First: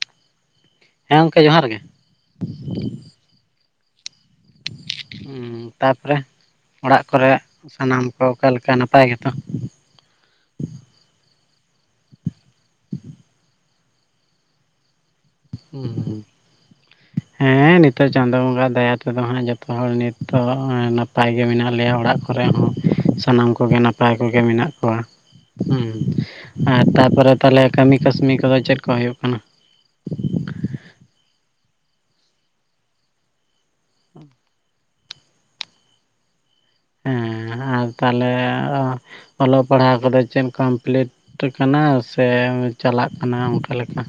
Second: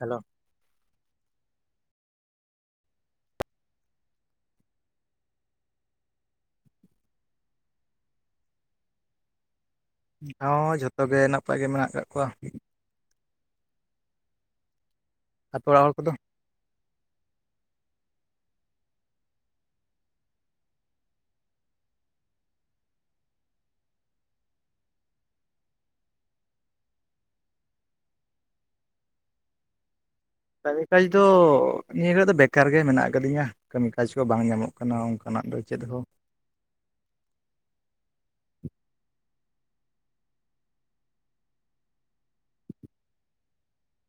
Hello ᱦᱮᱸ ᱜᱚᱢᱠᱮ ᱡᱚᱦᱟᱨ ᱜᱮ ᱛᱟᱯᱚᱨᱮ ᱚᱲᱟᱜ ᱠᱚᱨᱮ ᱥᱟᱱᱟᱢ ᱠᱚ ᱚᱠᱟᱞᱮᱠᱟ ᱱᱟᱯᱟᱭ ᱜᱮᱛᱚ᱾ ᱦᱚᱸ ᱡᱷᱚᱛᱚ ᱜᱮ ᱱᱟᱯᱟᱭ ᱜᱮ ᱢᱮᱱᱟᱜ ᱟᱠᱟᱜ ᱠᱚᱣᱟ᱾ ᱟᱛᱳ ᱚᱲᱟᱜ ᱦᱩᱸ ᱦᱚᱲ ᱠᱚᱫᱚ ᱦᱩᱸ ᱦᱮᱸ ᱱᱤᱛᱚᱜ ᱪᱟᱸᱫᱳ ᱵᱚᱸᱜᱟ ᱟᱜ ᱫᱟᱭᱟ ᱛᱮᱫᱚ ᱦᱟᱸᱜ ᱡᱚᱛᱚ ᱦᱚᱲ ᱱᱤᱛᱚᱜ ᱱᱟᱯᱟᱭ ᱱᱟᱯᱟᱭ ᱜᱮ ᱢᱮᱱᱟᱜ ᱞᱮᱭᱟ ᱚᱲᱟᱜ ᱠᱚᱨᱮ ᱦᱚᱸ ᱥᱟᱱᱟᱢ ᱠᱚᱜᱮ ᱱᱟᱯᱟᱭ ᱠᱚᱜᱮ ᱢᱮᱱᱟᱜ ᱠᱚᱣᱟ᱾ ᱦᱮᱸ ᱟᱨ ᱛᱟᱯᱚᱨᱮ ᱛᱟᱦᱚᱞᱮ ᱠᱟᱹᱢᱤ ᱠᱟᱹᱥᱱᱤ ᱠᱚᱫᱚ ᱪᱮᱫ ᱠᱚ ᱦᱩᱭᱩᱜ ᱠᱟᱱᱟ? ᱠᱟᱹᱢᱤ ᱠᱟᱡᱽ ᱫᱚ ᱱᱤᱭᱟᱹ ᱨᱮᱫᱚ ᱫᱚ ᱵᱮᱠᱟᱨ ᱜᱮ ᱢᱮᱱᱟᱜ ᱟᱠᱟᱫᱤᱧᱟ ᱠᱟᱹᱢᱤ ᱠᱟᱡᱽ ᱠᱚ ᱵᱟᱝ ᱧᱟᱢᱚᱜ ᱠᱟᱱᱟ᱾ ᱠᱟᱱᱟ ᱚᱱᱠᱟᱱᱟᱜ ᱫᱚ ᱪᱮᱫ ᱦᱚᱸ ᱦᱮᱸ ᱟᱨ ᱛᱟᱦᱚᱞᱮ ᱚᱞᱚᱜ ᱯᱟᱲᱦᱟᱣ ᱠᱚᱫᱚ ᱪᱮᱫ ᱠᱚᱢᱯᱞᱤᱴ ᱠᱟᱱᱟ ᱥᱮ ᱪᱟᱞᱟᱜ ᱠᱟᱱᱟ ᱚᱱᱠᱟ ᱞᱮᱠᱟ᱾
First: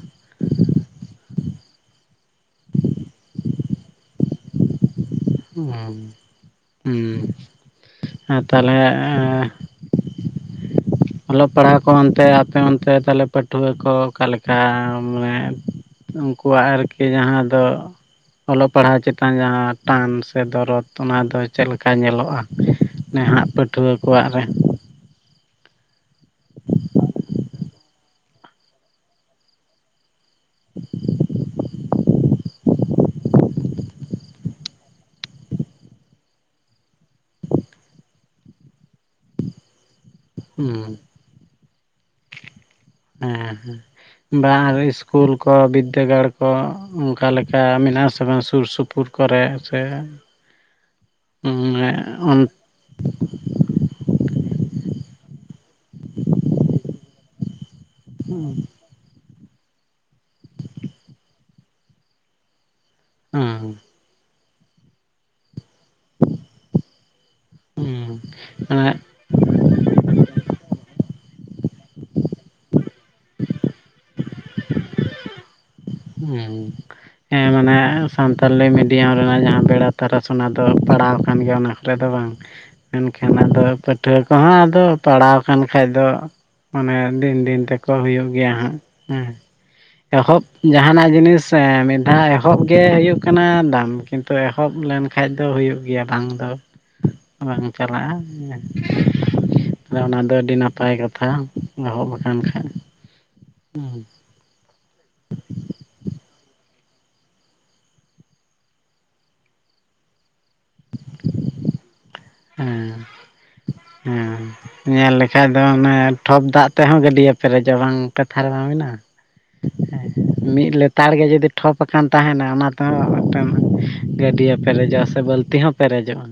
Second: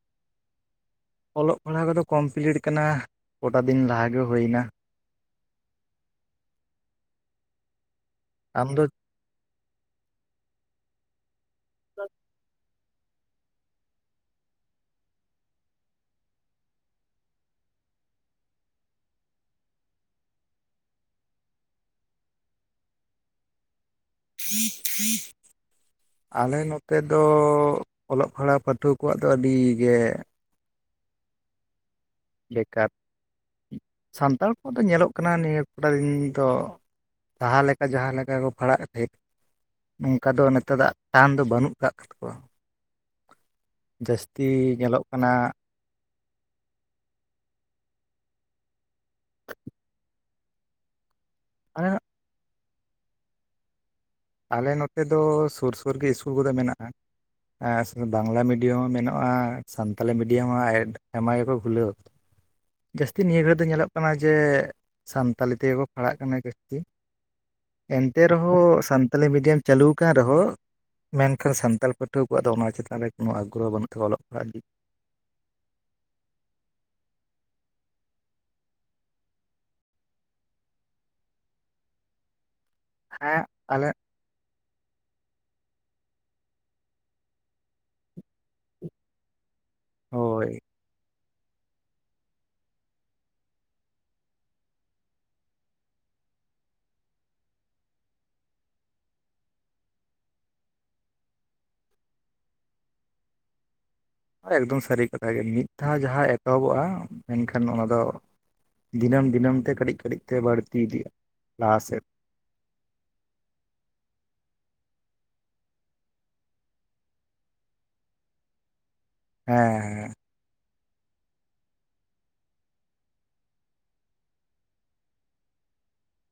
ᱚᱞᱚᱜ ᱯᱟᱲᱦᱟᱣ ᱠᱚᱫᱚ ᱠᱚᱢᱯᱞᱤᱴ ᱠᱟᱱᱟ ᱜᱚᱴᱟ ᱫᱤᱱ ᱞᱟᱦᱟᱜᱮ ᱦᱩᱭ ᱮᱱᱟ᱾ ᱚᱸ ᱩᱸ ᱟᱨ ᱟᱢ ᱛᱟᱦᱚᱞᱮ, ᱫᱚ ᱮᱸ ᱚᱞᱚᱜ ᱯᱟᱲᱦᱟᱣ ᱠᱚ ᱚᱱᱛᱮ ᱟᱯᱮ ᱚᱱᱛᱮ ᱛᱟᱦᱚᱞᱮ ᱯᱟᱹᱴᱷᱩᱣᱟᱹ ᱠᱚ ᱚᱠᱟ ᱞᱮᱠᱟ ᱢᱟᱱᱮ ᱩᱱᱠᱩᱣᱟᱜ ᱟᱨᱠᱤ ᱡᱟᱦᱟᱸ ᱫᱚ ᱚᱞᱚᱜ ᱯᱟᱲᱦᱟᱣ ᱪᱮᱛᱟᱱ ᱡᱟᱸᱦᱟᱸ ᱴᱟᱱ ᱥᱮ ᱫᱚᱨᱚᱫ ᱚᱱᱟ ᱫᱚ ᱪᱮᱫ ᱞᱮᱠᱟ ᱧᱮᱞᱚᱜ-ᱟ, ᱱᱟᱦᱟᱜ ᱯᱟᱹᱴᱷᱩᱣᱟᱹ ᱠᱚᱣᱟᱜ ᱨᱮ᱾ [inaudible] ᱟᱞᱮ ᱱᱚᱛᱮ ᱫᱚ ᱚᱞᱚᱜ ᱯᱟᱲᱦᱟᱜ ᱯᱟᱹᱴᱷᱩᱣᱟᱹ ᱠᱚᱣᱟᱜ ᱫᱚ ᱟᱹᱰᱤ ᱜᱮ [inaudible] ᱵᱮᱠᱟᱨ, ᱥᱟᱱᱛᱟᱲ ᱠᱚᱣᱟᱜ ᱫᱚ ᱧᱮᱞᱚᱜ ᱠᱟᱱᱟ ᱱᱤᱭᱟᱹ ᱠᱚᱴᱟ ᱫᱤᱱ ᱫᱚ, ᱞᱟᱦᱟ ᱞᱮᱠᱟ ᱡᱟᱸᱦᱟᱸ ᱞᱮᱠᱟ ᱠᱚ ᱯᱟᱲᱟᱜ ᱛᱟᱦᱮᱡ ᱱᱚᱝᱠᱟ ᱫᱚ ᱦᱩᱸ ᱱᱮᱛᱟᱨᱟᱜ ᱴᱟᱱ ᱫᱚ ᱵᱟᱹᱱᱩᱜ ᱠᱟᱜ ᱛᱟᱠᱚᱣᱟ᱾ ᱦᱮᱸ ᱡᱟᱹᱥᱛᱤ ᱵᱟᱝ ᱧᱮᱞᱚᱜ ᱠᱟᱱᱟ ᱤᱥᱠᱩᱞ ᱠᱚ ᱵᱤᱫᱽᱫᱟᱹ ᱜᱟᱲ ᱠᱚ ᱚᱱᱠᱟ ᱞᱮᱠᱟ ᱢᱮᱱᱟᱜ ᱟᱥᱮ ᱵᱟᱝ ᱥᱩᱨ ᱥᱩᱯᱩᱨ ᱠᱚᱨᱮ ᱥᱮ᱾ [inaudible] ᱟᱨ ᱦᱟᱸᱜ ᱚᱱ ᱟᱞᱮ ᱱᱚᱛᱮ ᱫᱚ ᱥᱩᱨ ᱥᱩᱨ ᱜᱮ ᱤᱥᱠᱩᱞ ᱠᱚᱫᱚ ᱢᱮᱱᱟᱜ-ᱟ᱾ [unintelligible] ᱵᱟᱝᱞᱟ ᱢᱤᱰᱤᱭᱟᱢ ᱦᱚᱸ ᱢᱮᱱᱟᱜᱼᱟ᱾ ᱥᱟᱱᱛᱟᱞᱤ ᱢᱤᱰᱤᱭᱟᱢ ᱦᱚᱸ ᱟᱹᱰᱤ ᱟᱭᱢᱟ ᱜᱮᱠᱚ ᱠᱷᱩᱞᱟᱹᱣ, ᱡᱟᱹᱥᱛᱤ ᱱᱤᱭᱟᱹ ᱜᱷᱟᱹᱲᱤᱡ ᱫᱚ ᱧᱮᱞᱚᱜ ᱠᱟᱱᱟ ᱡᱮ ᱥᱟᱱᱛᱟᱞᱤ ᱛᱮᱜᱮ ᱠᱚ ᱯᱟᱲᱦᱟᱜ ᱠᱟᱱᱟ ᱡᱟᱹᱥᱛᱤ᱾ ᱮᱱᱛᱮ ᱨᱮᱦᱚᱸ ᱢᱟᱱᱮ ᱥᱟᱱᱛᱟᱞᱤ ᱢᱤᱰᱤᱭᱟᱢ ᱪᱟᱹᱞᱩ ᱟᱠᱟᱱ ᱨᱮᱦᱚᱸ ᱢᱮᱱᱠᱷᱟᱱ ᱥᱟᱱᱛᱟᱞ ᱯᱟᱹᱴᱷᱩᱣᱟᱹ ᱠᱚᱣᱟᱜ ᱫᱚ ᱚᱱᱟ ᱪᱮᱛᱟᱱ ᱨᱮ ᱠᱚᱱᱚ ᱟᱜᱽᱨᱚᱦᱚ ᱵᱟᱹᱱᱩᱜ ᱛᱟᱠᱚᱣᱟ ᱚᱞᱚᱜ ᱯᱟᱲᱦᱟᱜ ᱞᱟᱹᱜᱤᱫ᱾ ᱦᱩᱸ ᱦᱮᱸ ᱢᱟᱱᱮ ᱥᱟᱱᱛᱟᱞᱤ ᱢᱤᱰᱤᱭᱟᱢ ᱨᱮᱱᱟᱜ ᱡᱟᱸᱦᱟᱸ ᱵᱮᱲᱟ ᱛᱟᱨᱟᱥ ᱚᱱᱟ ᱫᱚ ᱯᱟᱲᱦᱟᱣ ᱟᱠᱟᱱ ᱜᱮᱭᱟ ᱚᱱᱟ ᱠᱚᱨᱮ ᱫᱚ ᱵᱟᱝ᱾ ᱢᱮᱱᱠᱷᱟᱱ ᱦᱮᱸ ᱟᱫᱚ ᱟᱞᱮ ᱯᱟᱹᱴᱷᱣᱟᱹ ᱠᱚᱦᱚᱸ ᱟᱫᱚ ᱯᱟᱲᱦᱟᱣ ᱟᱠᱟᱱ ᱠᱷᱟᱡ ᱫᱚ ᱢᱟᱱᱮ ᱫᱤᱱ ᱫᱤᱱ ᱛᱮᱠᱚ ᱦᱩᱭᱩᱜ᱾ ᱜᱮᱭᱟ ᱦᱟᱸᱜ, ᱦᱮᱸ ᱮᱦᱚᱵ ᱦᱳᱭ ᱡᱟᱦᱟᱱᱟᱜ ᱡᱤᱱᱤᱥ ᱥᱮ ᱢᱤᱫ ᱫᱷᱟᱣ ᱮᱦᱚᱵ ᱜᱮ ᱦᱩᱭᱩᱜ ᱠᱟᱱᱟ ᱫᱟᱢ ᱠᱤᱱᱛᱩ ᱮᱦᱚᱵ ᱞᱮᱱᱠᱷᱟᱱ ᱠᱷᱟᱡ ᱫᱚ ᱦᱩᱭᱩᱜ ᱜᱮᱭᱟ ᱵᱟᱝ ᱫᱚ ᱵᱟᱝ ᱪᱟᱞᱟᱜ-ᱟ᱾ ᱚᱱᱟ ᱫᱚ ᱟᱹᱰᱤ ᱱᱟᱯᱟᱭ ᱠᱟᱛᱷᱟ ᱮᱦᱚᱵ ᱠᱟᱱ ᱠᱷᱟᱡ ᱦᱩᱸ ᱮᱠᱫᱚᱢ ᱥᱟᱹᱨᱤ ᱠᱟᱛᱷᱟ ᱜᱮ ᱢᱤᱫ ᱫᱷᱟᱣ ᱡᱟᱦᱟᱸ ᱮᱛᱚᱦᱚᱵᱚᱜ-ᱟ ᱢᱮᱱᱠᱷᱟᱱ ᱚᱱᱟ ᱫᱚ ᱫᱤᱱᱟᱹᱢ ᱫᱤᱱᱟᱹᱢ ᱛᱮ ᱠᱟᱹᱴᱤᱡ ᱠᱟᱹᱴᱤᱡ ᱛᱮ ᱵᱟᱹᱲᱛᱤ ᱤᱫᱤᱜ-ᱟ ᱞᱟᱦᱟ ᱥᱮᱫ ᱦᱮᱸ ᱦᱮᱸ ᱧᱮᱞ ᱞᱮᱠᱷᱟᱡ ᱫᱚ ᱚᱱᱮ ᱴᱷᱚᱯ ᱫᱟᱜ ᱛᱮᱦᱚᱸ ᱜᱟᱹᱰᱭᱟᱹ ᱯᱮᱨᱮᱡᱚᱜ ᱵᱟᱝ ᱠᱟᱛᱷᱟ ᱨᱮᱢᱟ ᱢᱮᱱᱟᱜ-ᱟ᱾ ᱦᱮᱸ ᱦᱮᱸ ᱢᱤᱫ ᱞᱮᱛᱟᱲ ᱜᱮ ᱡᱩᱫᱤ ᱴᱷᱚᱯ ᱟᱠᱟᱱ ᱛᱟᱦᱮᱱᱟ ᱚᱱᱟᱛᱮᱦᱚᱸ ᱢᱤᱫᱴᱮᱱ ᱜᱟᱹᱰᱭᱟᱹ ᱯᱮᱨᱮᱡᱚᱜ-ᱟ ᱥᱮ ᱵᱟᱹᱞᱛᱤ ᱦᱚᱸ ᱯᱮᱨᱮᱡᱚᱜ-ᱟ᱾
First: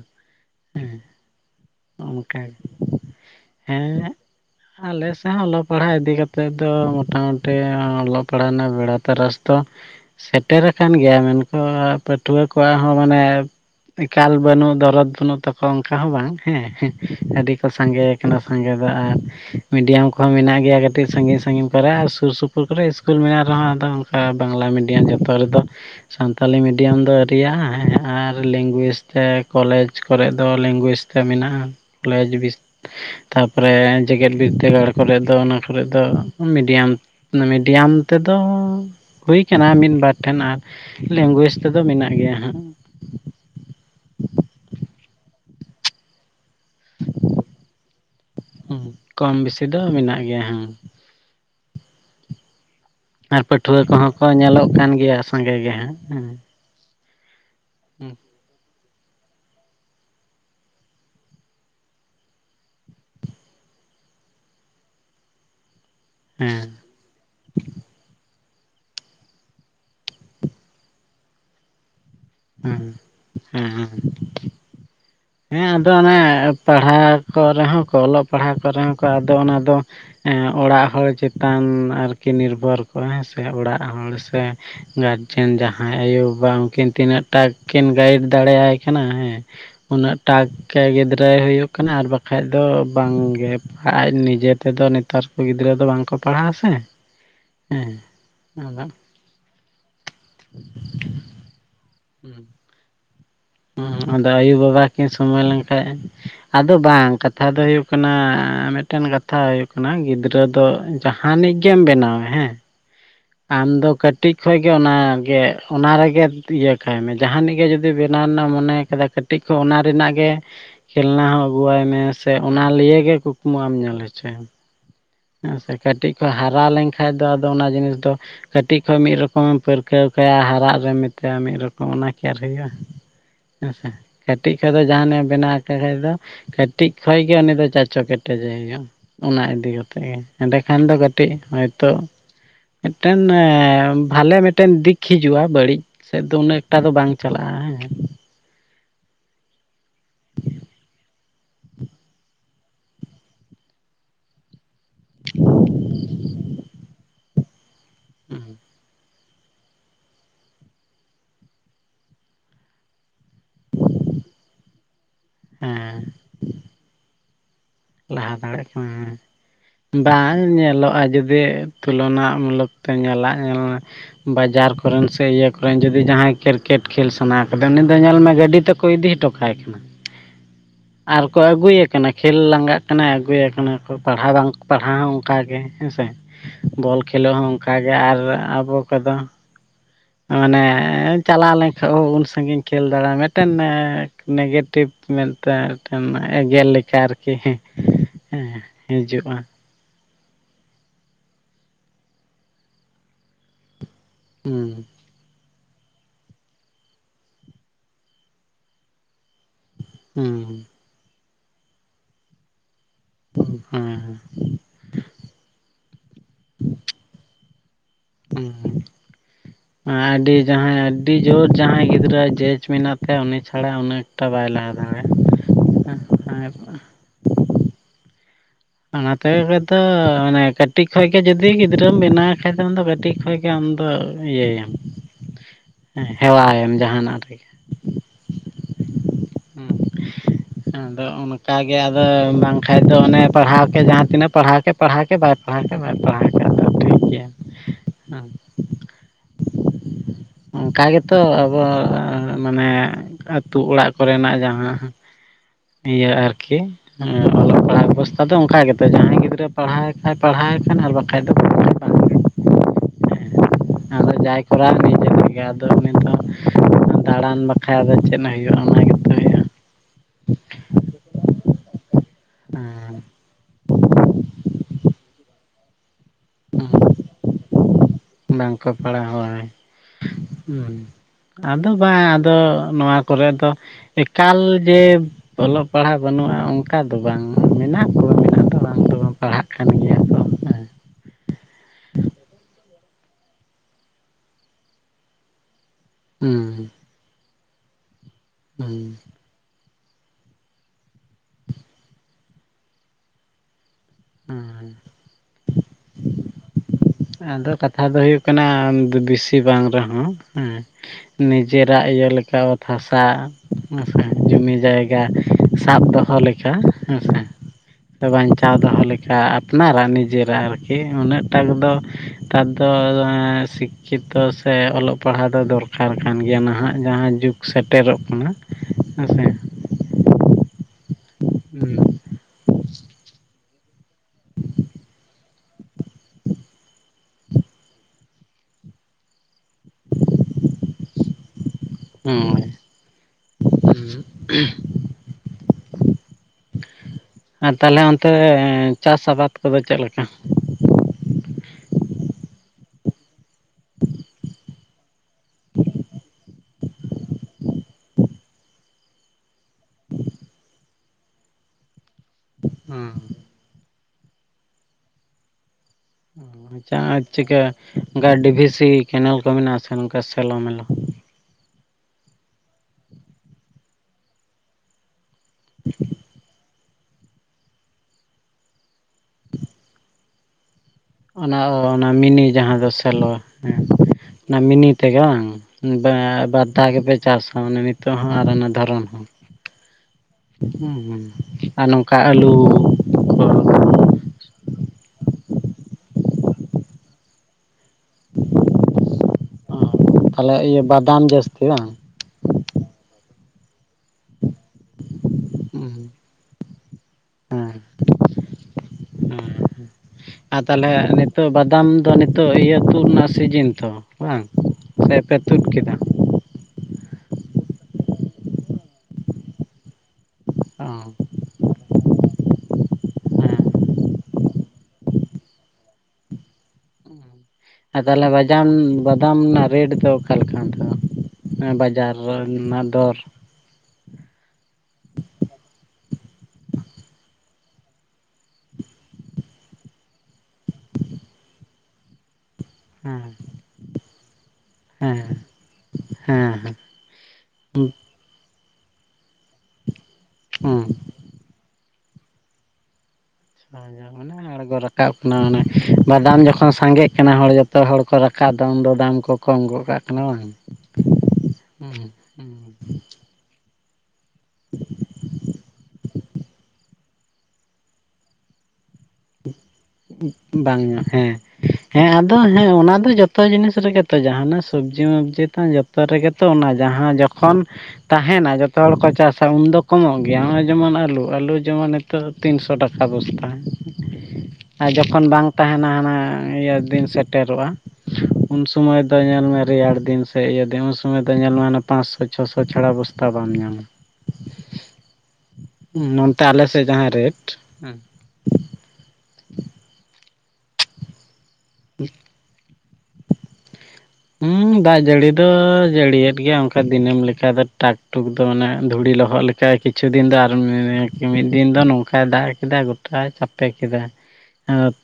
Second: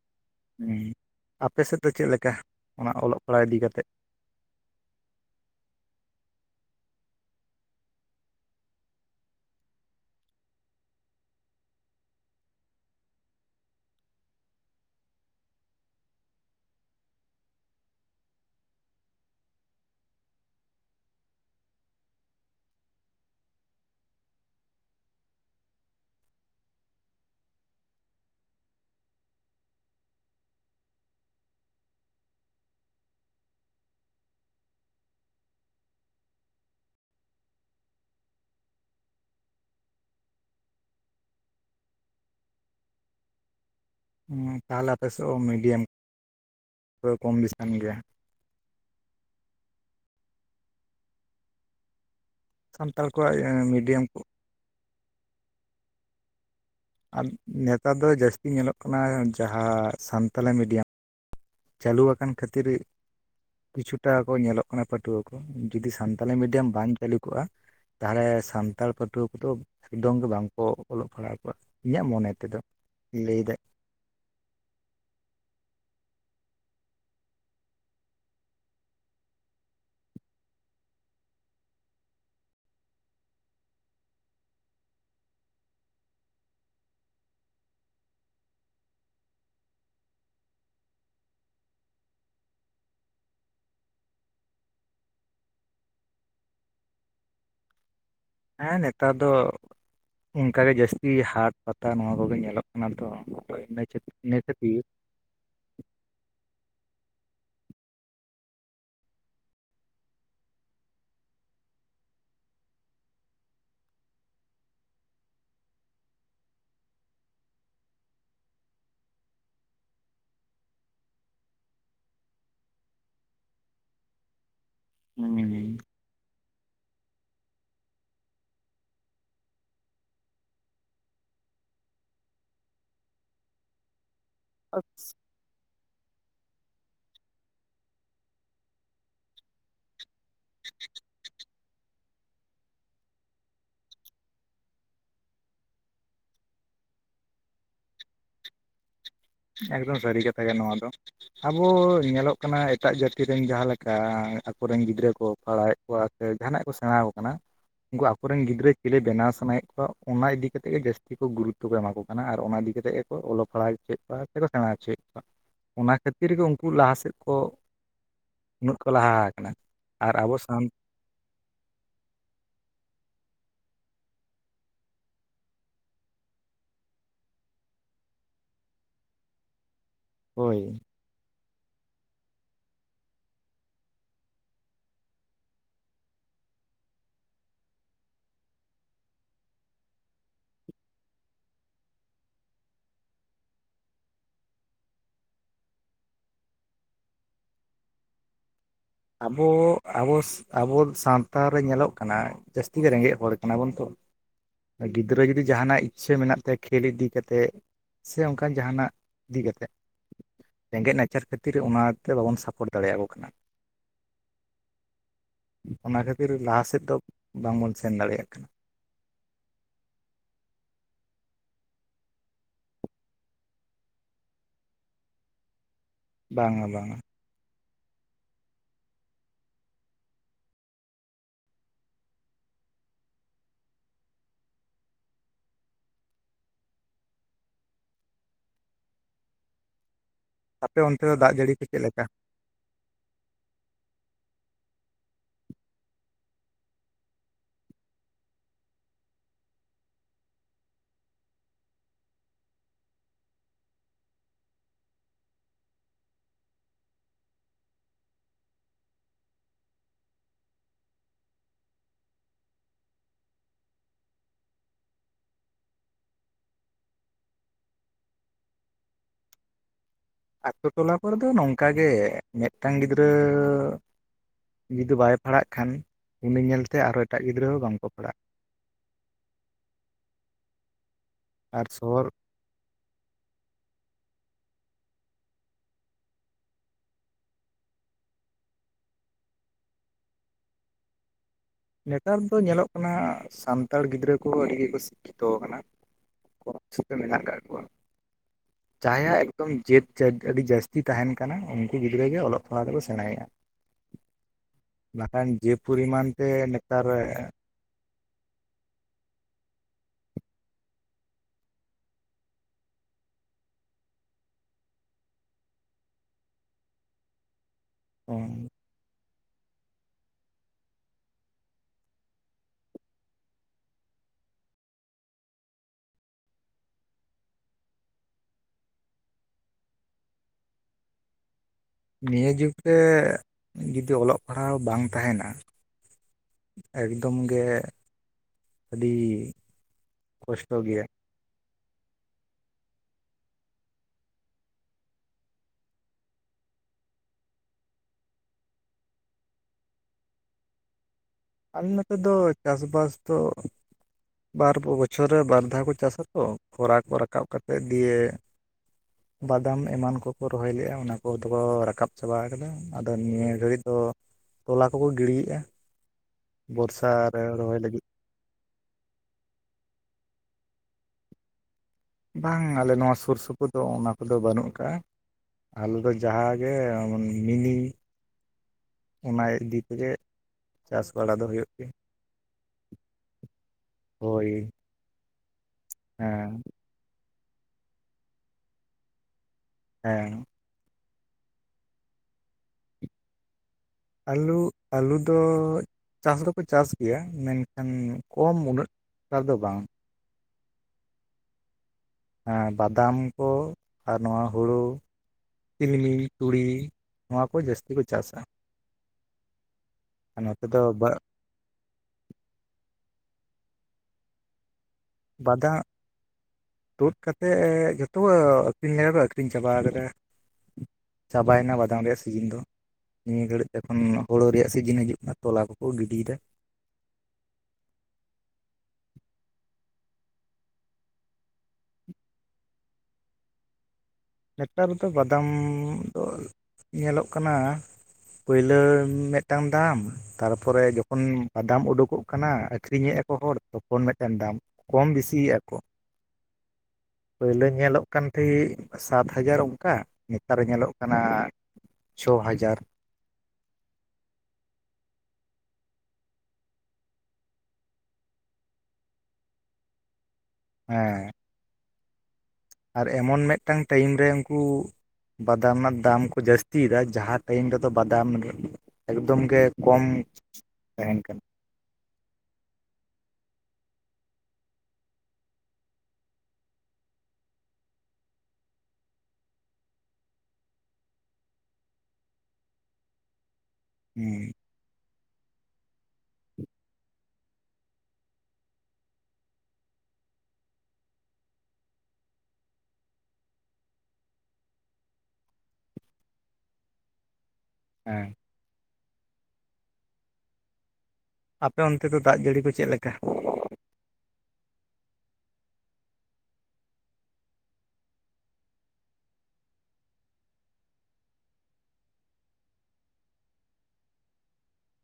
ᱦᱩᱸ ᱟᱯᱮ ᱥᱮᱫ ᱫᱚ ᱪᱮᱫ ᱞᱮᱠᱟ ᱚᱱᱠᱟᱜᱮ ᱚᱱᱟ ᱚᱞᱚᱜ ᱯᱟᱲᱦᱟᱣ ᱤᱫᱤ ᱠᱟᱛᱮᱫ? ᱦᱮᱸ ᱟᱞᱮ ᱥᱮᱫ ᱦᱚᱸ ᱚᱞᱚᱜ ᱯᱟᱲᱦᱟᱜ ᱤᱫᱤ ᱠᱟᱛᱮᱫ ᱫᱚ ᱢᱚᱴᱟᱢᱩᱴᱤ ᱚᱞᱚᱜ ᱯᱟᱲᱦᱟᱜ ᱨᱮᱱᱟᱜ ᱵᱮᱲᱟ ᱛᱟᱨᱟᱥ ᱛᱚ ᱥᱮᱴᱮᱨ ᱠᱟᱱ ᱜᱮᱭᱟ, ᱢᱮᱱᱠᱷᱟᱱ ᱯᱟᱹᱴᱷᱩᱣᱟᱹ ᱠᱚᱣᱟᱜ ᱦᱚᱸ ᱢᱟᱱᱮ ᱮᱠᱟᱞ ᱵᱟᱹᱱᱩᱜ ᱫᱚᱨᱚᱛ ᱵᱟᱱᱩᱜ ᱛᱚᱠᱚ ᱚᱱᱠᱟ ᱦᱚᱸ ᱵᱟᱝ ᱦᱮᱸ ᱟᱹᱰᱤ ᱠᱚ ᱥᱟᱸᱜᱮ ᱠᱟᱱᱟ ᱥᱟᱸᱜᱮ ᱫᱚ ᱟᱨ ᱢᱤᱰᱤᱭᱟᱢ ᱠᱚᱦᱚᱸ ᱢᱮᱱᱟᱜ ᱜᱮᱭᱟ ᱠᱟᱹᱴᱤᱡ ᱥᱟᱺᱜᱤᱧ ᱥᱟᱺᱜᱤᱧ ᱠᱚᱨᱮ ᱟᱨ ᱥᱩᱨ ᱥᱩᱯᱩᱨ ᱠᱚᱨᱮ ᱤᱥᱠᱩᱞ ᱢᱮᱱᱟᱜ ᱨᱮᱦᱚᱸ ᱟᱫᱚ ᱵᱟᱝᱞᱟ ᱢᱤᱰᱤᱭᱟᱢ ᱡᱚᱛᱚ ᱨᱮᱫᱚ ᱥᱟᱱᱛᱟᱞᱤ ᱢᱤᱰᱤᱭᱟᱢ ᱫᱚ ᱟᱹᱣᱨᱤᱭᱟᱜ-ᱟ ᱟᱨ ᱞᱮᱝᱜᱩᱭᱮᱡᱽ ᱛᱮ ᱠᱚᱞᱮᱡᱽ ᱠᱚᱨᱮ ᱫᱚ ᱞᱮᱝᱜᱩᱭᱮᱡᱽ ᱛᱮ ᱢᱮᱱᱟᱜ-ᱟ᱾ ᱠᱚᱞᱮᱡᱽ ᱵᱤᱥ ᱛᱟᱯᱚᱨᱮ ᱡᱮᱜᱮᱫ ᱵᱤᱨᱫᱽᱫᱟᱹᱜᱟᱲ ᱠᱚᱨᱮᱫ ᱫᱚ ᱚᱱᱟ ᱠᱚᱨᱮ ᱫᱚ ᱢᱤᱰᱤᱭᱟᱢ ᱢᱤᱰᱤᱭᱟᱢ ᱛᱮᱫᱚ ᱦᱩᱭ ᱠᱟᱱᱟ ᱢᱤᱫᱵᱟᱨ ᱴᱷᱮᱱ ᱟᱨ ᱞᱮᱝᱜᱩᱭᱮᱡ ᱛᱮᱫᱚ ᱢᱮᱱᱟᱜ ᱜᱮᱭᱟ ᱦᱟᱸᱜ ᱛᱟᱦᱚᱞᱮ ᱟᱯᱮ ᱥᱮᱜ ᱦᱚ ᱢᱤᱰᱤᱭᱟᱢ ᱠᱚᱢ ᱵᱤᱥᱤ ᱠᱟᱱ ᱜᱮᱭᱟ ᱦᱩᱸ ᱠᱚᱢ ᱵᱮᱥᱤ ᱫᱚ ᱢᱮᱱᱟᱜ ᱜᱮᱭᱟ᱾ ᱦᱩᱸ ᱥᱟᱱᱛᱟᱲ ᱠᱚ ᱠᱚᱣᱟᱜ ᱟᱨ ᱯᱟᱹᱴᱷᱣᱟᱹ ᱢᱤᱰᱤᱭᱟᱢ ᱠᱚᱦᱚᱸ ᱠᱚ ᱧᱮᱞᱚᱜ ᱠᱟᱱ ᱜᱮᱭᱟ ᱥᱟᱸᱜᱮ ᱜᱮ ᱦᱟᱸᱜ ᱦᱮ ᱟᱨ ᱱᱮᱛᱟᱨ ᱫᱚ ᱡᱟᱹᱥᱛᱤ ᱧᱮᱞᱚᱜ ᱠᱟᱱᱟ ᱡᱟᱦᱟ ᱥᱟᱱᱛᱟᱞᱤ ᱢᱤᱰᱤᱭᱟᱢ ᱪᱟᱹᱞᱩᱣᱟᱠᱟᱱ ᱠᱷᱟᱹᱛᱤᱨ ᱠᱤᱪᱷᱩᱴᱟ ᱠᱚ ᱧᱮᱞᱚᱜ ᱠᱟᱱᱟ ᱯᱟᱹᱴᱷᱩᱣᱟᱹ ᱠᱚ ᱡᱩᱫᱤ ᱥᱟᱱ ᱥᱟᱱᱛᱟᱞᱤ ᱦᱮᱸ ᱢᱤᱰᱤᱭᱟᱢ ᱵᱟᱝ ᱪᱟᱹᱞᱩ ᱠᱚᱜ-ᱟ ᱛᱟᱦᱮᱞᱮ ᱥᱟᱱᱛᱟᱲ ᱯᱟᱹᱴᱷᱩᱣᱟᱹ ᱠᱚᱫᱚ ᱮᱠᱫᱚᱢ ᱜᱮ ᱵᱟᱝᱠᱚ ᱚᱞᱚᱜ ᱯᱟᱲᱦᱟᱣ ᱠᱚᱣᱟ ᱤᱧᱟᱹᱜ ᱢᱚᱱᱮ ᱛᱮᱫᱚ ᱞᱟᱹᱭ ᱫᱟᱭ ᱦᱩ ᱦᱮᱸ ᱟᱫᱚ ᱚᱱᱮ ᱯᱟᱲᱦᱟᱣ ᱠᱚᱜ ᱨᱮᱦᱚᱸ ᱠᱚ ᱚᱞᱚᱜ ᱯᱟᱲᱦᱟᱣ ᱠᱚᱨᱮ ᱦᱚᱸ ᱠᱚ ᱟᱫᱚ ᱚᱱᱟ ᱫᱚ ᱚᱲᱟᱜ ᱦᱚᱲ ᱪᱮᱛᱟᱱ ᱟᱨᱠᱤ ᱱᱤᱨᱵᱷᱚᱨ ᱠᱚᱜ-ᱟ ᱦᱮᱸ ᱥᱮ ᱚᱲᱟᱜ ᱦᱚᱲ ᱥᱮ ᱜᱟᱨᱡᱮᱱ ᱡᱟᱸᱦᱟᱭ ᱟᱭᱳ ᱵᱟᱵᱟ ᱩᱱᱠᱤᱱ ᱛᱤᱱᱟᱹᱜ ᱴᱟ ᱠᱤᱱ ᱜᱟᱭᱤᱰ ᱫᱟᱲᱮᱭᱟᱭ ᱠᱟᱱᱟ ᱦᱮᱸ ᱩᱱᱟᱹᱜ ᱴᱟᱠ ᱜᱮ ᱜᱤᱫᱽᱨᱟᱹᱭ ᱦᱩᱭᱩᱜ ᱠᱟᱱᱟ ᱟᱨ ᱵᱟᱠᱷᱟᱡ ᱫᱚ ᱵᱟᱝ ᱜᱮ ᱟᱡ ᱱᱤᱡᱮ ᱛᱮᱫᱚ ᱱᱮᱛᱟᱨ ᱠᱚ ᱜᱤᱫᱽᱨᱟᱹ ᱫᱚ ᱵᱟᱝᱠᱚ ᱯᱟᱲᱦᱟᱜ ᱟᱥᱮ ᱦᱮᱸ ᱦᱮᱸ ᱟᱫᱚ ᱱᱮᱛᱟᱨ ᱫᱚ ᱚᱱᱠᱟ ᱜᱮ ᱡᱟᱹᱥᱛᱤ ᱦᱟᱴ ᱯᱟᱛᱟ ᱱᱚᱣᱟ ᱠᱚᱜᱮ ᱦᱩᱸ ᱧᱮᱞᱚᱜ ᱠᱟᱱᱟ ᱛᱚ᱾ ᱱᱟᱹ ᱪᱮᱫ ᱟᱫᱚ ᱤᱱᱟᱹ ᱟᱭᱳᱼᱵᱟᱵᱟ ᱠᱷᱟᱹᱛᱤᱨ [unintelligible] ᱠᱤᱱ ᱥᱚᱢᱚᱭ ᱞᱮᱱᱠᱷᱟᱡ ᱟᱫᱚ ᱵᱟᱝ ᱠᱟᱛᱷᱟ ᱫᱚ ᱦᱩᱭᱩᱜ ᱠᱟᱱᱟ ᱢᱤᱫᱴᱮᱱ ᱠᱟᱛᱷᱟ ᱦᱩᱭᱩᱜ ᱠᱟᱱᱟ ᱜᱤᱫᱽᱨᱟᱹ ᱫᱚ ᱡᱟᱦᱟᱱᱤᱡ ᱜᱮᱢ ᱵᱮᱱᱟᱣᱮ ᱦᱮ ᱟᱢ ᱫᱚ ᱠᱟᱹᱴᱤᱡ ᱠᱷᱚᱱ ᱜᱮ ᱚᱱᱟᱜᱮ ᱚᱱᱟ ᱨᱮᱜᱮ ᱤᱭᱟᱹ ᱠᱟᱭᱢᱮ ᱡᱟᱦᱟᱱᱤᱡ ᱜᱮ ᱡᱩᱫᱤ ᱵᱮᱱᱟᱣ ᱨᱮᱱᱟᱜ ᱢᱚᱱᱮ ᱠᱟᱫᱟ ᱠᱟᱹᱴᱤᱡ ᱠᱷᱚᱡ ᱚᱱᱟ ᱨᱮᱱᱟᱜ ᱜᱮ ᱠᱷᱮᱞᱱᱟ ᱦᱚᱸ ᱟᱹᱜᱩ ᱟᱭ ᱢᱮ ᱥᱮ ᱚᱱᱟ ᱞᱤᱭᱮ ᱜᱮ ᱠᱩᱠᱢᱩ ᱟᱢ ᱧᱮᱞ ᱦᱚᱪᱚᱭᱮᱢ ᱦᱩᱸ ᱦᱮᱸ ᱥᱮ ᱠᱟᱹᱴᱤᱡ ᱠᱷᱚᱡ ᱦᱟᱨᱟ ᱞᱮᱱᱠᱷᱟᱡ ᱫᱚ ᱟᱫᱚ ᱚᱱᱟ ᱡᱤᱱᱤᱥ ᱫᱚ ᱠᱟᱹᱴᱤᱡ ᱠᱷᱚᱡ ᱢᱤᱫ ᱨᱚᱠᱚᱢ ᱯᱟᱹᱨᱠᱟᱹᱣ ᱠᱟᱭᱟ ᱦᱟᱨᱟᱜ ᱨᱮᱢ ᱢᱮᱛᱟᱭᱟ ᱢᱤᱫ ᱨᱚᱠᱚᱢ ᱚᱱᱟ ᱠᱤ ᱟᱨ ᱦᱩᱭᱩᱜ-ᱟ᱾ ᱦᱮᱸ ᱥᱮ ᱠᱟᱹᱴᱤᱡ ᱠᱷᱚᱡ ᱫᱚ ᱡᱟᱦᱟᱱᱤᱜ ᱮ ᱵᱮᱱᱟᱣ ᱮ ᱠᱷᱟᱡ ᱫᱚ ᱠᱟᱹᱴᱤᱡ ᱠᱷᱚᱡ ᱜᱮ ᱩᱱᱤ ᱫᱚ ᱪᱟᱪᱚ ᱠᱮᱴᱮᱡᱮ ᱦᱩᱭᱩᱜᱼᱟ ᱚᱱᱟ ᱤᱫᱤ ᱠᱟᱛᱮ ᱜᱮ᱾ ᱮᱸᱰᱮᱠᱷᱟᱱ ᱫᱚ ᱠᱟᱹᱴᱤᱡ ᱦᱚᱭᱛᱳ ᱢᱤᱫᱴᱮᱱ ᱵᱷᱟᱞᱮ ᱢᱤᱫᱴᱮᱱ ᱫᱤᱠ ᱦᱤᱡᱩᱜᱼᱟ, ᱵᱟᱹᱲᱤᱡ ᱥᱮᱫ ᱫᱚ ᱩᱱᱟᱹᱜ ᱮᱠᱴᱟ ᱫᱚ ᱵᱟᱝ ᱪᱟᱞᱟᱜᱼᱟ ᱦᱮᱸ᱾ ᱮᱠᱫᱚᱢ ᱥᱟᱹᱨᱤ ᱠᱟᱛᱷᱟ ᱜᱮ ᱱᱚᱣᱟ ᱫᱚ᱾ ᱟᱵᱚ ᱧᱮᱞᱚᱜ ᱠᱟᱱᱟ ᱮᱴᱟᱜ ᱡᱟᱹᱛᱤ ᱨᱮᱱ ᱡᱟᱸᱦᱟ ᱞᱮᱠᱟ ᱟᱠᱚᱨᱮᱱ ᱜᱤᱫᱽᱨᱟᱹ ᱠᱚ ᱯᱟᱲᱦᱟᱣᱮᱫ ᱠᱚᱣᱟ ᱥᱮ ᱡᱟᱸᱦᱟᱱᱟᱜ ᱠᱚ ᱥᱮᱸᱬᱟᱣ ᱟᱠᱚ ᱠᱟᱱᱟ ᱩᱱᱠᱩ ᱟᱠᱚᱨᱮᱱ ᱜᱤᱫᱽᱨᱟᱹ ᱪᱤᱞᱮ ᱵᱮᱱᱟᱣ ᱥᱟᱱᱟᱭᱮᱫ ᱠᱚᱣᱟ ᱚᱱᱟ ᱤᱫᱤᱠ ᱠᱟᱛᱮ ᱜᱮ ᱡᱟᱹᱥᱛᱤ ᱠᱚ ᱜᱩᱨᱩᱛᱛᱚ ᱠᱚ ᱮᱢᱟ ᱠᱚ ᱠᱟᱱᱟ ᱟᱨ ᱚᱱᱟ ᱤᱫᱤᱠᱟ ᱠᱟᱛᱮ ᱜᱮᱠᱚ ᱚᱞᱚᱜ ᱯᱟᱲᱦᱟᱣ ᱦᱚᱪᱚᱭᱮᱫ ᱛᱮᱠᱚ ᱥᱮᱸᱬᱟ ᱦᱚᱪᱚᱭᱮᱫ ᱠᱚᱣᱟ᱾ ᱚᱱᱟ ᱦᱮᱸ ᱠᱷᱟᱹᱛᱤᱨ ᱜᱮ ᱩᱱᱠᱩ ᱞᱟᱦᱟ ᱥᱮᱫ ᱠᱚ ᱞᱟᱦᱟ ᱫᱟᱲᱮᱜ ᱩᱱᱟᱹᱜ ᱠᱚ ᱠᱟᱱᱟ ᱞᱟᱦᱟ ᱟᱠᱟᱱᱟ ᱟᱨ ᱟᱵᱚ ᱾ᱵᱟᱝ ᱥᱟᱱ ᱧᱮᱞᱚᱜᱼᱟ ᱡᱩᱫᱤ ᱛᱩᱞᱚᱱᱟ ᱢᱩᱞᱚᱠ ᱛᱮ ᱧᱮᱞᱟᱜ ᱧᱮᱞ ᱢᱮ ᱵᱟᱡᱟᱨ ᱠᱚᱨᱮᱱ ᱥᱮ ᱤᱭᱟᱹ ᱠᱚᱨᱮᱱ ᱡᱩᱫᱤ ᱡᱟᱸᱦᱟᱸᱭ ᱠᱤᱨᱠᱮᱴ ᱠᱷᱮᱞ ᱥᱟᱱᱟ ᱠᱟᱫᱮᱭᱟ ᱩᱱᱤ ᱫᱚ ᱧᱮᱞᱢᱮ ᱜᱟᱹᱰᱤ ᱛᱮ ᱠᱚ ᱤᱫᱤ ᱦᱚᱴᱚ ᱠᱟᱭ ᱠᱟᱱᱟ᱾ ᱦᱳᱭ ᱟᱨ ᱠᱚ ᱟᱹᱜᱩᱭᱮ ᱠᱟᱱᱟ ᱠᱷᱮᱞ ᱞᱟᱸᱜᱟᱜ ᱠᱟᱱᱟᱭ ᱟᱹᱜᱩᱭᱮ ᱠᱚ ᱯᱟᱲᱦᱟᱣ ᱵᱟᱝ ᱯᱟᱲᱦᱟᱣ ᱦᱚᱸ ᱚᱱᱠᱟᱜ ᱜᱮ ᱦᱮᱸ ᱥᱮ᱾ ᱵᱚᱞ ᱠᱷᱮᱞᱳᱜ ᱦᱚᱸ ᱚᱱᱠᱟᱜᱮ ᱟᱨ ᱟᱵᱚ ᱠᱚᱫᱚ᱾ ᱢᱟᱱᱮ ᱪᱟᱞᱟᱣ ᱞᱮᱱᱠᱷᱟᱡ ᱳ ᱩᱱ ᱥᱟᱸᱜᱤᱧ ᱠᱷᱮᱞ ᱫᱟᱲᱮᱟᱢ ᱢᱤᱫᱴᱮᱱ ᱱᱮᱜᱮᱴᱤᱵᱷ ᱢᱮᱱᱛᱮ ᱢᱤᱫᱴᱮᱱ ᱮᱜᱮᱨ ᱞᱮᱠᱟ ᱟᱨᱠᱤ᱾ ᱦᱮᱸ ᱦᱮᱸ ᱟᱵᱚ, ᱟᱵᱚ, ᱟᱵᱚ ᱥᱟᱶᱛᱟ ᱨᱮ ᱧᱮᱞᱚᱜ ᱠᱟᱱᱟ ᱡᱟᱹᱥᱛᱤ ᱜᱮ ᱨᱮᱸᱜᱮᱡ ᱦᱚᱲ ᱠᱟᱱᱟ ᱵᱚᱱ ᱛᱚ᱾ ᱦᱩᱸ ᱟᱹᱰᱤ ᱜᱤᱫᱽᱨᱟᱹ ᱡᱩᱫᱤ ᱡᱟᱦᱟᱱᱟᱜ ᱤᱪᱪᱷᱟᱹ ᱢᱮᱱᱟᱜ ᱛᱟᱭᱟ ᱠᱷᱮᱞ ᱤᱫᱤ ᱠᱟᱛᱮᱜ ᱥᱮ ᱚᱱᱠᱟ ᱡᱟᱦᱟᱱᱟᱜ ᱤᱫᱤ ᱠᱟᱛᱮ, ᱦᱩᱸ ᱨᱮᱸᱜᱮᱡ ᱱᱟᱪᱟᱨ ᱠᱷᱟᱹᱛᱤᱨ ᱚᱱᱟᱛᱮ ᱵᱟᱵᱚᱱ ᱥᱟᱯᱚᱴ ᱫᱟᱲᱮᱭᱟᱠᱚ ᱠᱟᱱᱟ ᱾ ᱦᱩᱸ ᱦᱩᱸ᱾ ᱚᱱᱟ ᱠᱷᱟᱹᱛᱤᱨ ᱞᱟᱦᱟ ᱥᱮᱫ ᱫᱚ ᱵᱟᱝᱵᱚᱱ ᱥᱮᱱ ᱫᱟᱲᱮᱭᱟᱜ ᱠᱟᱱ᱾ ᱩᱸ ᱦᱩᱸ ᱾ ᱟᱹᱰᱤ ᱡᱟᱦᱟᱸᱭ ᱟᱹᱰᱤ ᱡᱳᱨ ᱡᱟᱦᱟᱸᱭ ᱜᱤᱫᱽᱨᱟᱹ ᱡᱮᱡᱽ ᱢᱮᱱᱟᱜ ᱛᱟᱭᱟ ᱩᱱᱤ ᱪᱷᱟᱲᱟ ᱩᱱᱤ ᱴᱟ ᱵᱟᱭ ᱞᱟᱦᱟ ᱫᱟᱲᱮᱜ ᱵᱟᱝᱟ ᱵᱟᱝᱟ᱾ ᱚᱱᱟᱛᱮ [inaudible] ᱢᱟᱱᱮ ᱠᱟᱹᱴᱤᱡ ᱠᱷᱚᱡ ᱜᱮ ᱡᱩᱫᱤ ᱜᱤᱫᱽᱨᱟᱹᱢ ᱵᱮᱱᱟᱣᱮ ᱠᱷᱟᱡ ᱫᱚ ᱠᱟᱹᱴᱤᱡ ᱠᱷᱚᱡ ᱟᱢ ᱫᱚ ᱤᱭᱟᱹᱭᱟᱢ ᱦᱮᱣᱟᱭᱮᱢ ᱡᱟᱦᱟᱱᱟᱜ ᱨᱮᱜᱮ᱾ ᱦᱩᱸ ᱟᱯᱮ ᱚᱱᱛᱮ ᱟᱫᱚ ᱫᱚ ᱫᱟᱜ ᱡᱟᱹᱲᱤ ᱠᱚ ᱚᱱᱠᱟᱜᱮ ᱪᱮᱫ ᱞᱮᱠᱟ ᱟᱫᱚ ᱵᱟᱝᱠᱷᱟᱡ ᱫᱚ ᱚᱱᱮ ᱯᱟᱲᱦᱟᱣ ᱠᱮᱫ ᱡᱟᱦᱟᱸ ᱛᱤᱱᱟᱹᱜ ᱯᱟᱲᱦᱟᱣ ᱠᱮᱫ ᱯᱟᱲᱦᱟᱣ ᱠᱮ ᱵᱟᱭ ᱯᱟᱲᱦᱟᱣ ᱠᱮᱫ ᱵᱟᱭ ᱯᱟᱲᱦᱟᱣ ᱠᱮᱫ ᱟᱫᱚ ᱴᱷᱤᱠ ᱜᱮᱭᱟ᱾ ᱦᱮᱸ᱾ ᱚᱱᱠᱟ ᱜᱮᱛᱚ ᱟᱵᱚ ᱢᱟᱱᱮ ᱟᱹᱛᱩ ᱚᱲᱟᱜ ᱠᱚᱨᱮᱱᱟᱜ ᱡᱟᱦᱟᱸ᱾ ᱤᱭᱟᱹ ᱟᱨᱠᱤ ᱦᱮᱸ ᱚᱞᱚᱜ ᱯᱟᱲᱦᱟᱜ ᱚᱵᱚᱥᱛᱟ ᱫᱚ ᱚᱱᱠᱟ ᱜᱮᱛᱚ ᱡᱟᱦᱟᱸᱭ ᱜᱤᱫᱽᱨᱟᱹ ᱯᱟᱲᱦᱟᱣ ᱠᱷᱟᱱ ᱯᱟᱲᱦᱟᱣᱮ ᱠᱷᱟᱱ ᱟᱨ ᱵᱟᱠᱟᱱᱡ ᱫᱚ, ᱟᱫᱚ ᱡᱟᱭ ᱠᱚᱨᱟᱣ ᱱᱤᱡᱮ ᱛᱮᱜᱮ ᱟᱫᱚ ᱱᱤᱛᱚᱜ ᱫᱟᱬᱟᱱ ᱵᱟᱠᱷᱨᱟ ᱟᱫᱚ ᱪᱮᱫ ᱦᱩᱭᱩᱜᱼᱟ ᱚᱱᱟᱜᱮ ᱟᱛᱩ ᱴᱚᱞᱟ ᱠᱚᱨᱮ ᱫᱚ ᱱᱚᱝᱠᱟᱜᱮ ᱢᱤᱫᱴᱟᱝ ᱜᱤᱫᱽᱨᱟᱹ ᱡᱩᱫᱤ ᱵᱟᱭ ᱯᱟᱲᱦᱟᱜ ᱠᱷᱟᱱ ᱩᱱᱤ ᱧᱮᱞᱛᱮ ᱟᱨᱚ ᱮᱴᱟᱜ ᱜᱤᱫᱽᱨᱟᱹ ᱦᱚᱸ ᱵᱟᱝᱠᱚ ᱯᱟᱲᱦᱟᱜ-ᱟ᱾ ᱵᱟᱝᱠᱚ ᱯᱟᱲᱦᱟᱜ-ᱟ ᱦᱳᱭ ᱟᱨ ᱟᱫᱚ ᱵᱟᱝ ᱥᱚᱦᱚᱨ ᱟᱫᱚ ᱱᱚᱣᱟ ᱠᱚᱨᱮ ᱫᱚ ᱮᱠᱟᱞ ᱡᱮ ᱚᱞᱚᱜ ᱯᱟᱲᱦᱟᱜ ᱵᱟᱹᱱᱩᱜ-ᱟ ᱚᱱᱠᱟ ᱫᱚ ᱵᱟᱝ ᱢᱮᱱᱟᱜ ᱠᱚᱣᱟ ᱢᱮᱱᱟᱜ ᱫᱚ ᱵᱟᱝ ᱫᱚ ᱵᱟᱝ ᱯᱟᱲᱦᱟᱜ ᱠᱟᱱ ᱜᱮᱭᱟ᱾ ᱠᱚ ᱦᱮᱸ ᱱᱮᱛᱟᱨ ᱫᱚ ᱧᱮᱞᱚᱜ ᱠᱟᱱᱟ ᱥᱟᱱᱛᱟᱲ ᱜᱤᱫᱽᱨᱟᱹ ᱠᱚ ᱟᱹᱰᱤ ᱜᱮᱠᱚ ᱥᱤᱠᱠᱷᱤᱛᱚ ᱠᱟᱱᱟ᱾ ᱦᱩᱸ [unintelligible] ᱥᱤᱫ ᱛᱮ ᱢᱮᱱᱟᱜ ᱠᱟᱜ ᱠᱚᱣᱟ, ᱦᱩᱸ ᱡᱟᱦᱟᱸᱭᱟᱜ ᱮᱠᱫᱚᱢ ᱡᱮᱫ ᱟᱹᱰᱤ ᱡᱟᱹᱥᱛᱤ ᱛᱟᱦᱮᱱ ᱠᱟᱱᱟ ᱩᱱᱠᱩ ᱜᱤᱫᱽᱨᱟᱹ ᱜᱮ ᱚᱞᱚᱜ ᱯᱟᱲᱦᱟᱜ ᱜᱮᱠᱚ ᱥᱮᱬᱟᱭᱮᱫ-ᱟ᱾ ᱦᱩᱸ ᱵᱟᱠᱷᱟᱱ ᱡᱮ ᱯᱚᱨᱤᱢᱟᱱ ᱛᱮ ᱱᱮᱛᱟᱨ ᱟᱫᱚ ᱠᱟᱛᱷᱟ ᱫᱚ ᱦᱩᱭᱩᱜ ᱠᱟᱱᱟ ᱵᱮᱥᱤ ᱵᱟᱝ ᱨᱮᱦᱚᱸ ᱦᱮᱸ ᱱᱤᱡᱮᱨᱟᱜ ᱤᱭᱟᱹ ᱞᱮᱠᱟ ᱚᱛ ᱦᱟᱥᱟ ᱦᱮᱸᱥᱮ ᱡᱩᱢᱤ ᱡᱟᱭᱜᱟ ᱥᱟᱵ ᱫᱚᱦᱚ ᱞᱮᱠᱟ ᱦᱮᱸᱥᱮ ᱾ ᱥᱮ ᱩᱸ ᱵᱟᱧᱪᱟᱣ ᱫᱚᱦᱚ ᱞᱮᱠᱟ ᱟᱯᱱᱟᱨᱟᱜ ᱱᱤᱡᱮᱨᱟᱜ ᱟᱨᱠᱤ ᱩᱱᱟᱹᱜᱴᱟᱜ ᱫᱚ ᱱᱮᱛᱟᱨ ᱫᱚ ᱥᱤᱠᱠᱷᱤᱛᱚ ᱥᱮ ᱚᱞᱚᱜ ᱯᱟᱲᱦᱟᱣ ᱫᱚ ᱫᱚᱨᱠᱟᱨ ᱠᱟᱱ ᱜᱮᱭᱟ ᱱᱟᱦᱟᱜ ᱡᱟᱦᱟᱸ ᱡᱩᱜᱽ ᱥᱮᱴᱮᱨᱚᱜ ᱠᱟᱱᱟ ᱦᱮᱸ ᱥᱮ ᱾ ᱱᱤᱭᱟᱹ ᱡᱩᱜ ᱨᱮ ᱡᱩᱫᱤ ᱚᱞᱚᱜ ᱯᱟᱲᱦᱟᱣ ᱵᱟᱝ ᱛᱟᱦᱮᱱᱟ᱾ ᱮᱠᱫᱚᱢ ᱜᱮ ᱟᱹᱰᱤ ᱠᱚᱥᱴᱚ ᱜᱮᱭᱟ ᱾ ᱦᱳᱭ ᱦᱩᱸ [inaudible] ᱟᱨ ᱛᱟᱦᱚᱞᱮ ᱚᱱᱛᱮ ᱪᱟᱥ ᱟᱵᱟᱫ ᱠᱚᱫᱚ ᱪᱮᱫ ᱞᱮᱠᱟ? ᱟᱞᱮ ᱱᱚᱛᱮ ᱫᱚ ᱪᱟᱥ ᱵᱟᱥ ᱫᱚ ᱛᱟᱨᱯ ᱵᱚᱪᱷᱚᱨ ᱨᱮ ᱵᱟᱨ ᱫᱷᱟᱣ ᱠᱚ ᱪᱟᱥᱟᱛᱚ ᱠᱷᱚᱨᱟ ᱠᱚ ᱨᱟᱠᱟᱵ ᱠᱟᱛᱮᱜ ᱫᱤᱭᱮ ᱵᱟᱫᱟᱢ ᱮᱢᱟᱱ ᱠᱚᱠᱚ ᱨᱚᱦᱚᱭ ᱞᱮᱜ-ᱟ ᱚᱱᱟ ᱠᱚᱫᱚ ᱨᱟᱠᱟᱵ ᱪᱟᱵᱟᱣ ᱠᱟᱫᱚ ᱟᱫᱚ ᱱᱤᱭᱟᱹ ᱜᱷᱟᱹᱲᱤᱡ ᱫᱚ ᱛᱚᱞᱟ ᱠᱚᱠᱚ ᱜᱤᱲᱤᱭᱮᱜ-ᱟ᱾ ᱟᱪᱪᱷᱟ ᱪᱤᱠᱠᱟᱹ ᱞᱟᱹᱜᱤᱫ ᱚᱱᱠᱟ ᱰᱤ ᱵᱷᱤ ᱥᱤ ᱠᱮᱱᱮᱞ ᱠᱚ ᱢᱮᱱᱟᱜ-ᱟ ᱥᱮ ᱱᱚᱝᱠᱟ ᱥᱮᱞᱳ ᱢᱮᱞᱳ ᱾ ᱵᱟᱝ ᱟᱞᱮ ᱱᱚᱣᱟ ᱥᱩᱨ ᱥᱩᱯᱩᱨ ᱫᱚ ᱚᱱᱟ ᱠᱚᱫᱚ ᱵᱟᱹᱱᱩᱜ ᱠᱟᱜ-ᱟ᱾ ᱟᱞᱮ ᱫᱚ ᱡᱟᱦᱟᱸᱜᱮ ᱢᱤᱱᱤ ᱚᱱᱟ ᱤᱫᱤ ᱛᱮᱜᱮ ᱪᱟᱥ ᱵᱟᱲᱟ ᱫᱚ ᱚᱱᱟ ᱦᱩᱭᱩᱜ ᱜᱮᱭᱟ ᱚᱱᱟ ᱢᱤᱱᱤ ᱡᱟᱦᱟᱸ ᱫᱚ ᱥᱮᱞᱚ, ᱦᱮᱸ ᱦᱳᱭ ᱚᱱᱟ ᱢᱤᱱᱤ ᱛᱮᱜ ᱵᱟᱝ᱾ ᱦᱩᱸ ᱵᱟ ᱦᱮᱸ ᱵᱟᱨ ᱫᱷᱟᱣ ᱜᱮᱯᱮ ᱪᱟᱥᱟ ᱢᱟᱱᱮ ᱱᱤᱛᱳᱜ ᱦᱚᱸ ᱟᱨ ᱚᱱᱟ ᱫᱷᱚᱨᱚᱱ ᱦᱚᱸ᱾ ᱦᱮᱸ ᱦᱩᱸ ᱦᱩᱸ ᱟᱨ ᱱᱚᱝᱠᱟ ᱟᱹᱞᱩ ᱠᱚ ᱟᱹᱞᱩ ᱟᱹᱞᱩ ᱫᱚ ᱪᱟᱥ ᱫᱚᱠᱚ ᱪᱟᱥ ᱜᱮᱭᱟ ᱢᱮᱱ ᱠᱚᱢ ᱩᱱᱟᱹᱜ ᱴᱟ ᱫᱚ ᱵᱟᱝ᱾ ᱛᱟᱦᱚᱞᱮ ᱤᱭᱟᱹ ᱵᱟᱫᱟᱢ ᱡᱟᱹᱥᱛᱤ ᱵᱟᱝ? ᱮ ᱵᱟᱫᱟᱢ ᱠᱚ ᱟᱨ ᱱᱚᱣᱟ ᱦᱩᱲᱩ ᱛᱤᱞᱢᱤᱧ, ᱦᱩᱸ ᱛᱩᱲᱤ, ᱱᱚᱣᱟ ᱠᱚ ᱦᱮᱸ ᱡᱟᱹᱥᱛᱤ ᱠᱚ ᱪᱟᱥᱟ ᱦᱩᱸ ᱟᱨ ᱱᱚᱛᱮ ᱫᱚ ᱱᱤᱛᱚᱜ ᱵᱟᱫᱟᱢ ᱫᱚ ᱱᱤᱛᱚᱜ ᱤᱭᱟᱹ ᱛᱩᱜ ᱨᱮᱱᱟᱜ ᱥᱤᱡᱤᱱ ᱛᱚ ᱵᱟᱝ? ᱥᱮ ᱯᱮ ᱛᱩᱫ ᱵᱟᱫᱟᱜ ᱠᱮᱫᱟ? ᱛᱩᱫ ᱠᱟᱛᱮ ᱡᱚᱛᱚ ᱟᱹᱠᱷᱨᱤᱧ ᱞᱮᱜᱟ ᱠᱚ ᱟᱹᱠᱷᱨᱤᱧ ᱪᱟᱵᱟ ᱟᱠᱟᱫᱟ ᱾ ᱚ ᱪᱵᱟᱭᱱᱟ ᱵᱟᱫᱟᱢ ᱨᱮ ᱥᱤᱡᱤᱱ ᱫᱚ ᱱᱤᱭᱟᱹ ᱦᱮᱸ ᱜᱷᱟᱹᱲᱤᱡ ᱡᱚᱠᱷᱚᱱ ᱦᱳᱲᱳ ᱨᱮᱭᱟᱜ ᱥᱤᱡᱤᱱ ᱦᱤᱡᱩᱜ ᱠᱟᱱᱟ, ᱛᱚᱞᱟ ᱠᱚᱠᱚ ᱜᱤᱰᱤᱭᱮᱫᱟ ᱾ ᱟᱨ ᱛᱟᱦᱚᱞᱮ ᱵᱟᱡᱟᱢ ᱵᱟᱫᱟᱢ ᱨᱮᱱᱟᱜ ᱨᱮᱴ ᱫᱚ ᱚᱠᱟᱞᱮᱠᱟ ᱚᱱᱛᱮ ᱫᱚ? ᱵᱟᱡᱟᱨ ᱨᱮᱱᱟᱜ ᱫᱚᱨ? ᱱᱮᱛᱟᱨ ᱫᱚ ᱵᱟᱫᱟᱢ ᱫᱚ ᱧᱮᱞᱚᱜ ᱠᱟᱱᱟ ᱾ ᱯᱩᱭᱞᱟᱹ ᱢᱤᱫᱴᱟᱝ ᱫᱟᱢ ᱛᱟᱨᱯᱚᱨᱮ ᱡᱚᱠᱷᱚᱱ ᱵᱟᱫᱟᱢ ᱩᱰᱩᱠᱚᱜ ᱠᱟᱱᱟ, ᱟᱹᱠᱷᱨᱤᱧᱮᱫ ᱦᱮᱸ ᱟᱠᱚ ᱦᱚᱲ ᱛᱚᱠᱷᱚᱱ ᱢᱤᱫᱴᱮᱱ ᱫᱟᱢ ᱠᱚᱢ ᱦᱮᱸ ᱵᱮᱥᱤᱭᱮᱫ ᱟᱠᱚ ᱦᱮᱸ ᱦᱮᱸ ᱾ ᱯᱳᱭᱞᱳ ᱧᱮᱞᱚᱜ ᱠᱟᱱ ᱛᱟᱦᱮᱸ ᱥᱟᱛ ᱦᱟᱡᱟᱨ ᱚᱱᱠᱟ, ᱱᱮᱛᱟᱨ ᱦᱚᱸ ᱦᱩᱸ ᱧᱮᱞᱚᱜ ᱠᱟᱱᱟ ᱪᱷᱚ ᱦᱟᱡᱟᱨ ᱾ ᱪᱷᱚ ᱦᱟᱡᱟᱨ ᱢᱟᱱᱮ ᱟᱲᱜᱚ ᱨᱟᱠᱟᱵ ᱠᱟᱱᱟ ᱚᱱᱮ ᱵᱟᱫᱟᱢ ᱡᱚᱠᱷᱚᱱ ᱥᱟᱸᱜᱮ ᱠᱟᱱᱟ ᱦᱚᱲ ᱡᱚᱛᱚ ᱦᱚᱲ ᱠᱚ ᱨᱟᱠᱟᱵ ᱫᱚ ᱩᱱ ᱫᱚ ᱫᱟᱢ ᱠᱚ ᱠᱚᱢ ᱜᱚᱜ ᱠᱟᱜ ᱠᱟᱱᱟ ᱵᱟᱝ? ᱦᱮᱸ ᱾ ᱦᱩᱸ ᱦᱩᱸ ᱦᱩᱸ᱾ ᱟᱨ ᱮᱢᱚᱱ ᱢᱤᱫᱴᱟᱝ ᱴᱟᱭᱤᱢ ᱨᱮ ᱩᱱᱠᱩ, ᱵᱟᱫᱟᱢ ᱨᱮᱱᱟᱜ ᱫᱟᱢ ᱠᱚ ᱡᱟᱹᱥᱛᱤᱭᱮᱫᱟ᱾ ᱡᱟᱦᱟᱸ ᱴᱟᱭᱤᱢ ᱨᱮᱫᱚ ᱵᱟᱫᱟᱢ ᱮᱠᱫᱚᱢ ᱜᱮ ᱠᱚᱢ ᱵᱟᱝ ᱧᱚᱜ ᱛᱟᱦᱮᱸᱱ ᱦᱮᱸ ᱠᱟᱱᱟ ᱾ ᱦᱮᱸ ᱟᱫᱚ ᱦᱮᱸ ᱚᱱᱟ ᱫᱚ ᱡᱚᱛᱚ ᱡᱤᱱᱤᱥ ᱨᱮᱜᱮ ᱛᱚ ᱡᱟᱦᱟᱸᱱᱟᱜ ᱥᱚᱵᱡᱤ ᱢᱚᱵᱡᱤ ᱛᱚ ᱡᱚ ᱛᱚ ᱨᱮᱜᱮ ᱛᱚ ᱚᱱᱟ ᱡᱟᱦᱟᱸ ᱡᱚᱠᱷᱚᱱ ᱛᱟᱦᱮᱸᱱᱟ ᱡᱚᱛᱚ ᱦᱚᱲ ᱠᱚ ᱪᱟᱥᱟ ᱩᱱᱫᱚ ᱠᱚᱢᱚᱜ ᱜᱮᱭᱟ, ᱦᱚᱸᱜᱼᱚᱭ ᱡᱮᱢᱚᱱ ᱟᱹᱞᱩ ᱟᱹᱞᱩ ᱡᱮᱢᱚᱱ ᱛᱚ ᱛᱤᱱᱥᱚ ᱴᱟᱠᱟ ᱵᱚᱥᱛᱟ ᱾ ᱦᱩᱸ ᱾ ᱟᱨ ᱡᱚᱠᱷᱚᱱ ᱵᱟᱝ ᱛᱟᱦᱮᱸᱱᱟ ᱦᱟᱱᱟ ᱤᱭᱟᱹ ᱫᱤᱱ ᱥᱮᱴᱮᱨᱚᱜᱼᱟ, ᱩᱱ ᱥᱚᱢᱚᱭ ᱫᱚ ᱧᱮᱞᱢᱮ ᱨᱮᱭᱟᱲ ᱫᱤᱱ ᱥᱮ ᱤᱭᱟᱹ ᱫᱤᱱ ᱩᱱ ᱥᱚᱢᱚᱭ ᱫᱚ ᱧᱮᱞᱢᱮ ᱚᱱᱟ ᱯᱟᱸᱪᱥᱚ ᱪᱷᱚᱥᱚ ᱪᱷᱟᱲᱟ ᱵᱚᱥᱛᱟ ᱵᱟᱢ ᱧᱟᱢᱟ᱾ ᱦᱩᱸ ᱱᱚᱱᱛᱮ ᱟᱞᱮ ᱥᱮᱫ ᱡᱟᱦᱟᱸ ᱨᱮᱴ, ᱦᱮᱸ ᱾ ᱟᱯᱮ ᱚᱱᱛᱮ ᱫᱚ ᱫᱟᱜ ᱡᱟᱹᱲᱤ ᱠᱚ ᱪᱮᱫ ᱞᱮᱠᱟ? ᱦᱩᱸ, ᱫᱟᱜ ᱡᱟᱹᱲᱤ ᱫᱚ ᱡᱟᱹᱲᱤᱭᱮᱫ ᱜᱮᱭᱟ ᱚᱱᱠᱟ ᱫᱤᱱᱟᱹᱢ ᱞᱮᱠᱟ ᱫᱚ ᱴᱟᱠ ᱴᱩᱠ ᱫᱚ ᱢᱟᱱᱮ ᱫᱷᱩᱲᱤ ᱞᱚᱦᱚᱫ ᱞᱮ ᱠᱟ, ᱠᱤᱪᱷᱩ ᱫᱤᱱ ᱫᱚ ᱟᱨ ᱢᱤᱢᱤᱫ ᱢᱤᱫ ᱫᱤᱱ ᱫᱚ ᱱᱚᱝᱠᱟᱭ ᱫᱟᱜ ᱠᱮᱫᱟ ᱜᱚᱴᱟᱭ ᱪᱟᱯᱮ ᱠᱮᱫᱟ ᱾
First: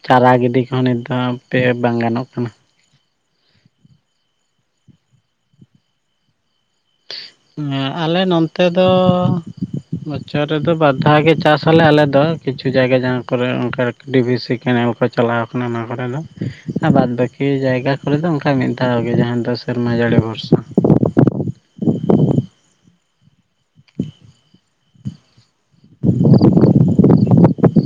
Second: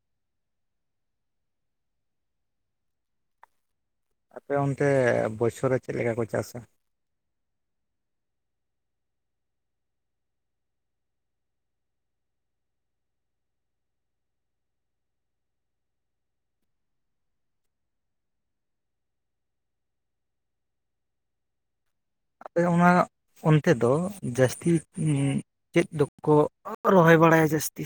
ᱪᱟᱨᱟ ᱜᱤᱰᱤ ᱠᱚᱦᱚᱸ ᱱᱤᱛ ᱫᱚ ᱦᱟᱸᱜ ᱦᱟᱯᱮ ᱵᱟᱝ ᱜᱟᱱᱚᱜ ᱠᱟᱱᱟ ᱾ ᱟᱯᱮ ᱚᱱᱛᱮ ᱵᱚᱪᱷᱚᱨ ᱨᱮ ᱪᱮᱫ ᱞᱮᱠᱟ ᱠᱚ ᱪᱟᱥᱟ? ᱟᱞᱮ ᱱᱚᱱᱛᱮ ᱫᱚ ᱵᱚᱪᱷᱚᱨ ᱨᱮᱫᱚ ᱵᱟᱨ ᱫᱷᱟᱹᱣ ᱜᱮ ᱪᱟᱥ ᱟᱞᱮ ᱟᱞᱮ ᱫᱚ, ᱠᱤᱪᱷᱩ ᱡᱟᱭᱜᱟ ᱡᱟᱦᱟᱸ ᱠᱚᱨᱮ ᱚᱱᱠᱟ ᱰᱤ. ᱵᱷᱤ. ᱥᱤ. ᱠᱮᱱᱮᱞ ᱠᱚ ᱪᱟᱞᱟᱣ ᱟᱠᱟᱱᱟ ᱚᱱᱟ ᱠᱚᱨᱮ ᱫᱚ, ᱟᱨ ᱵᱟᱫᱽ ᱵᱟᱹᱠᱤ ᱡᱟᱭᱜᱟ ᱠᱚᱨᱮᱫ ᱫᱚ ᱚᱱᱠᱟ ᱢᱤᱫ ᱫᱷᱟᱣ ᱜᱮ ᱡᱟᱦᱟᱸ ᱫᱚ ᱥᱮᱨᱢᱟ ᱡᱟᱹᱲᱤ ᱵᱷᱚᱨᱥᱟ ᱾ ᱟᱯᱮ ᱚᱱᱟ, ᱚᱱᱛᱮ ᱫᱚ ᱡᱟᱹᱥᱛᱤ ᱪᱮᱫ ᱫᱚᱠᱚ ᱨᱚᱦᱚᱭ ᱵᱟᱲᱟᱭᱟ ᱡᱟᱹᱥᱛᱤ?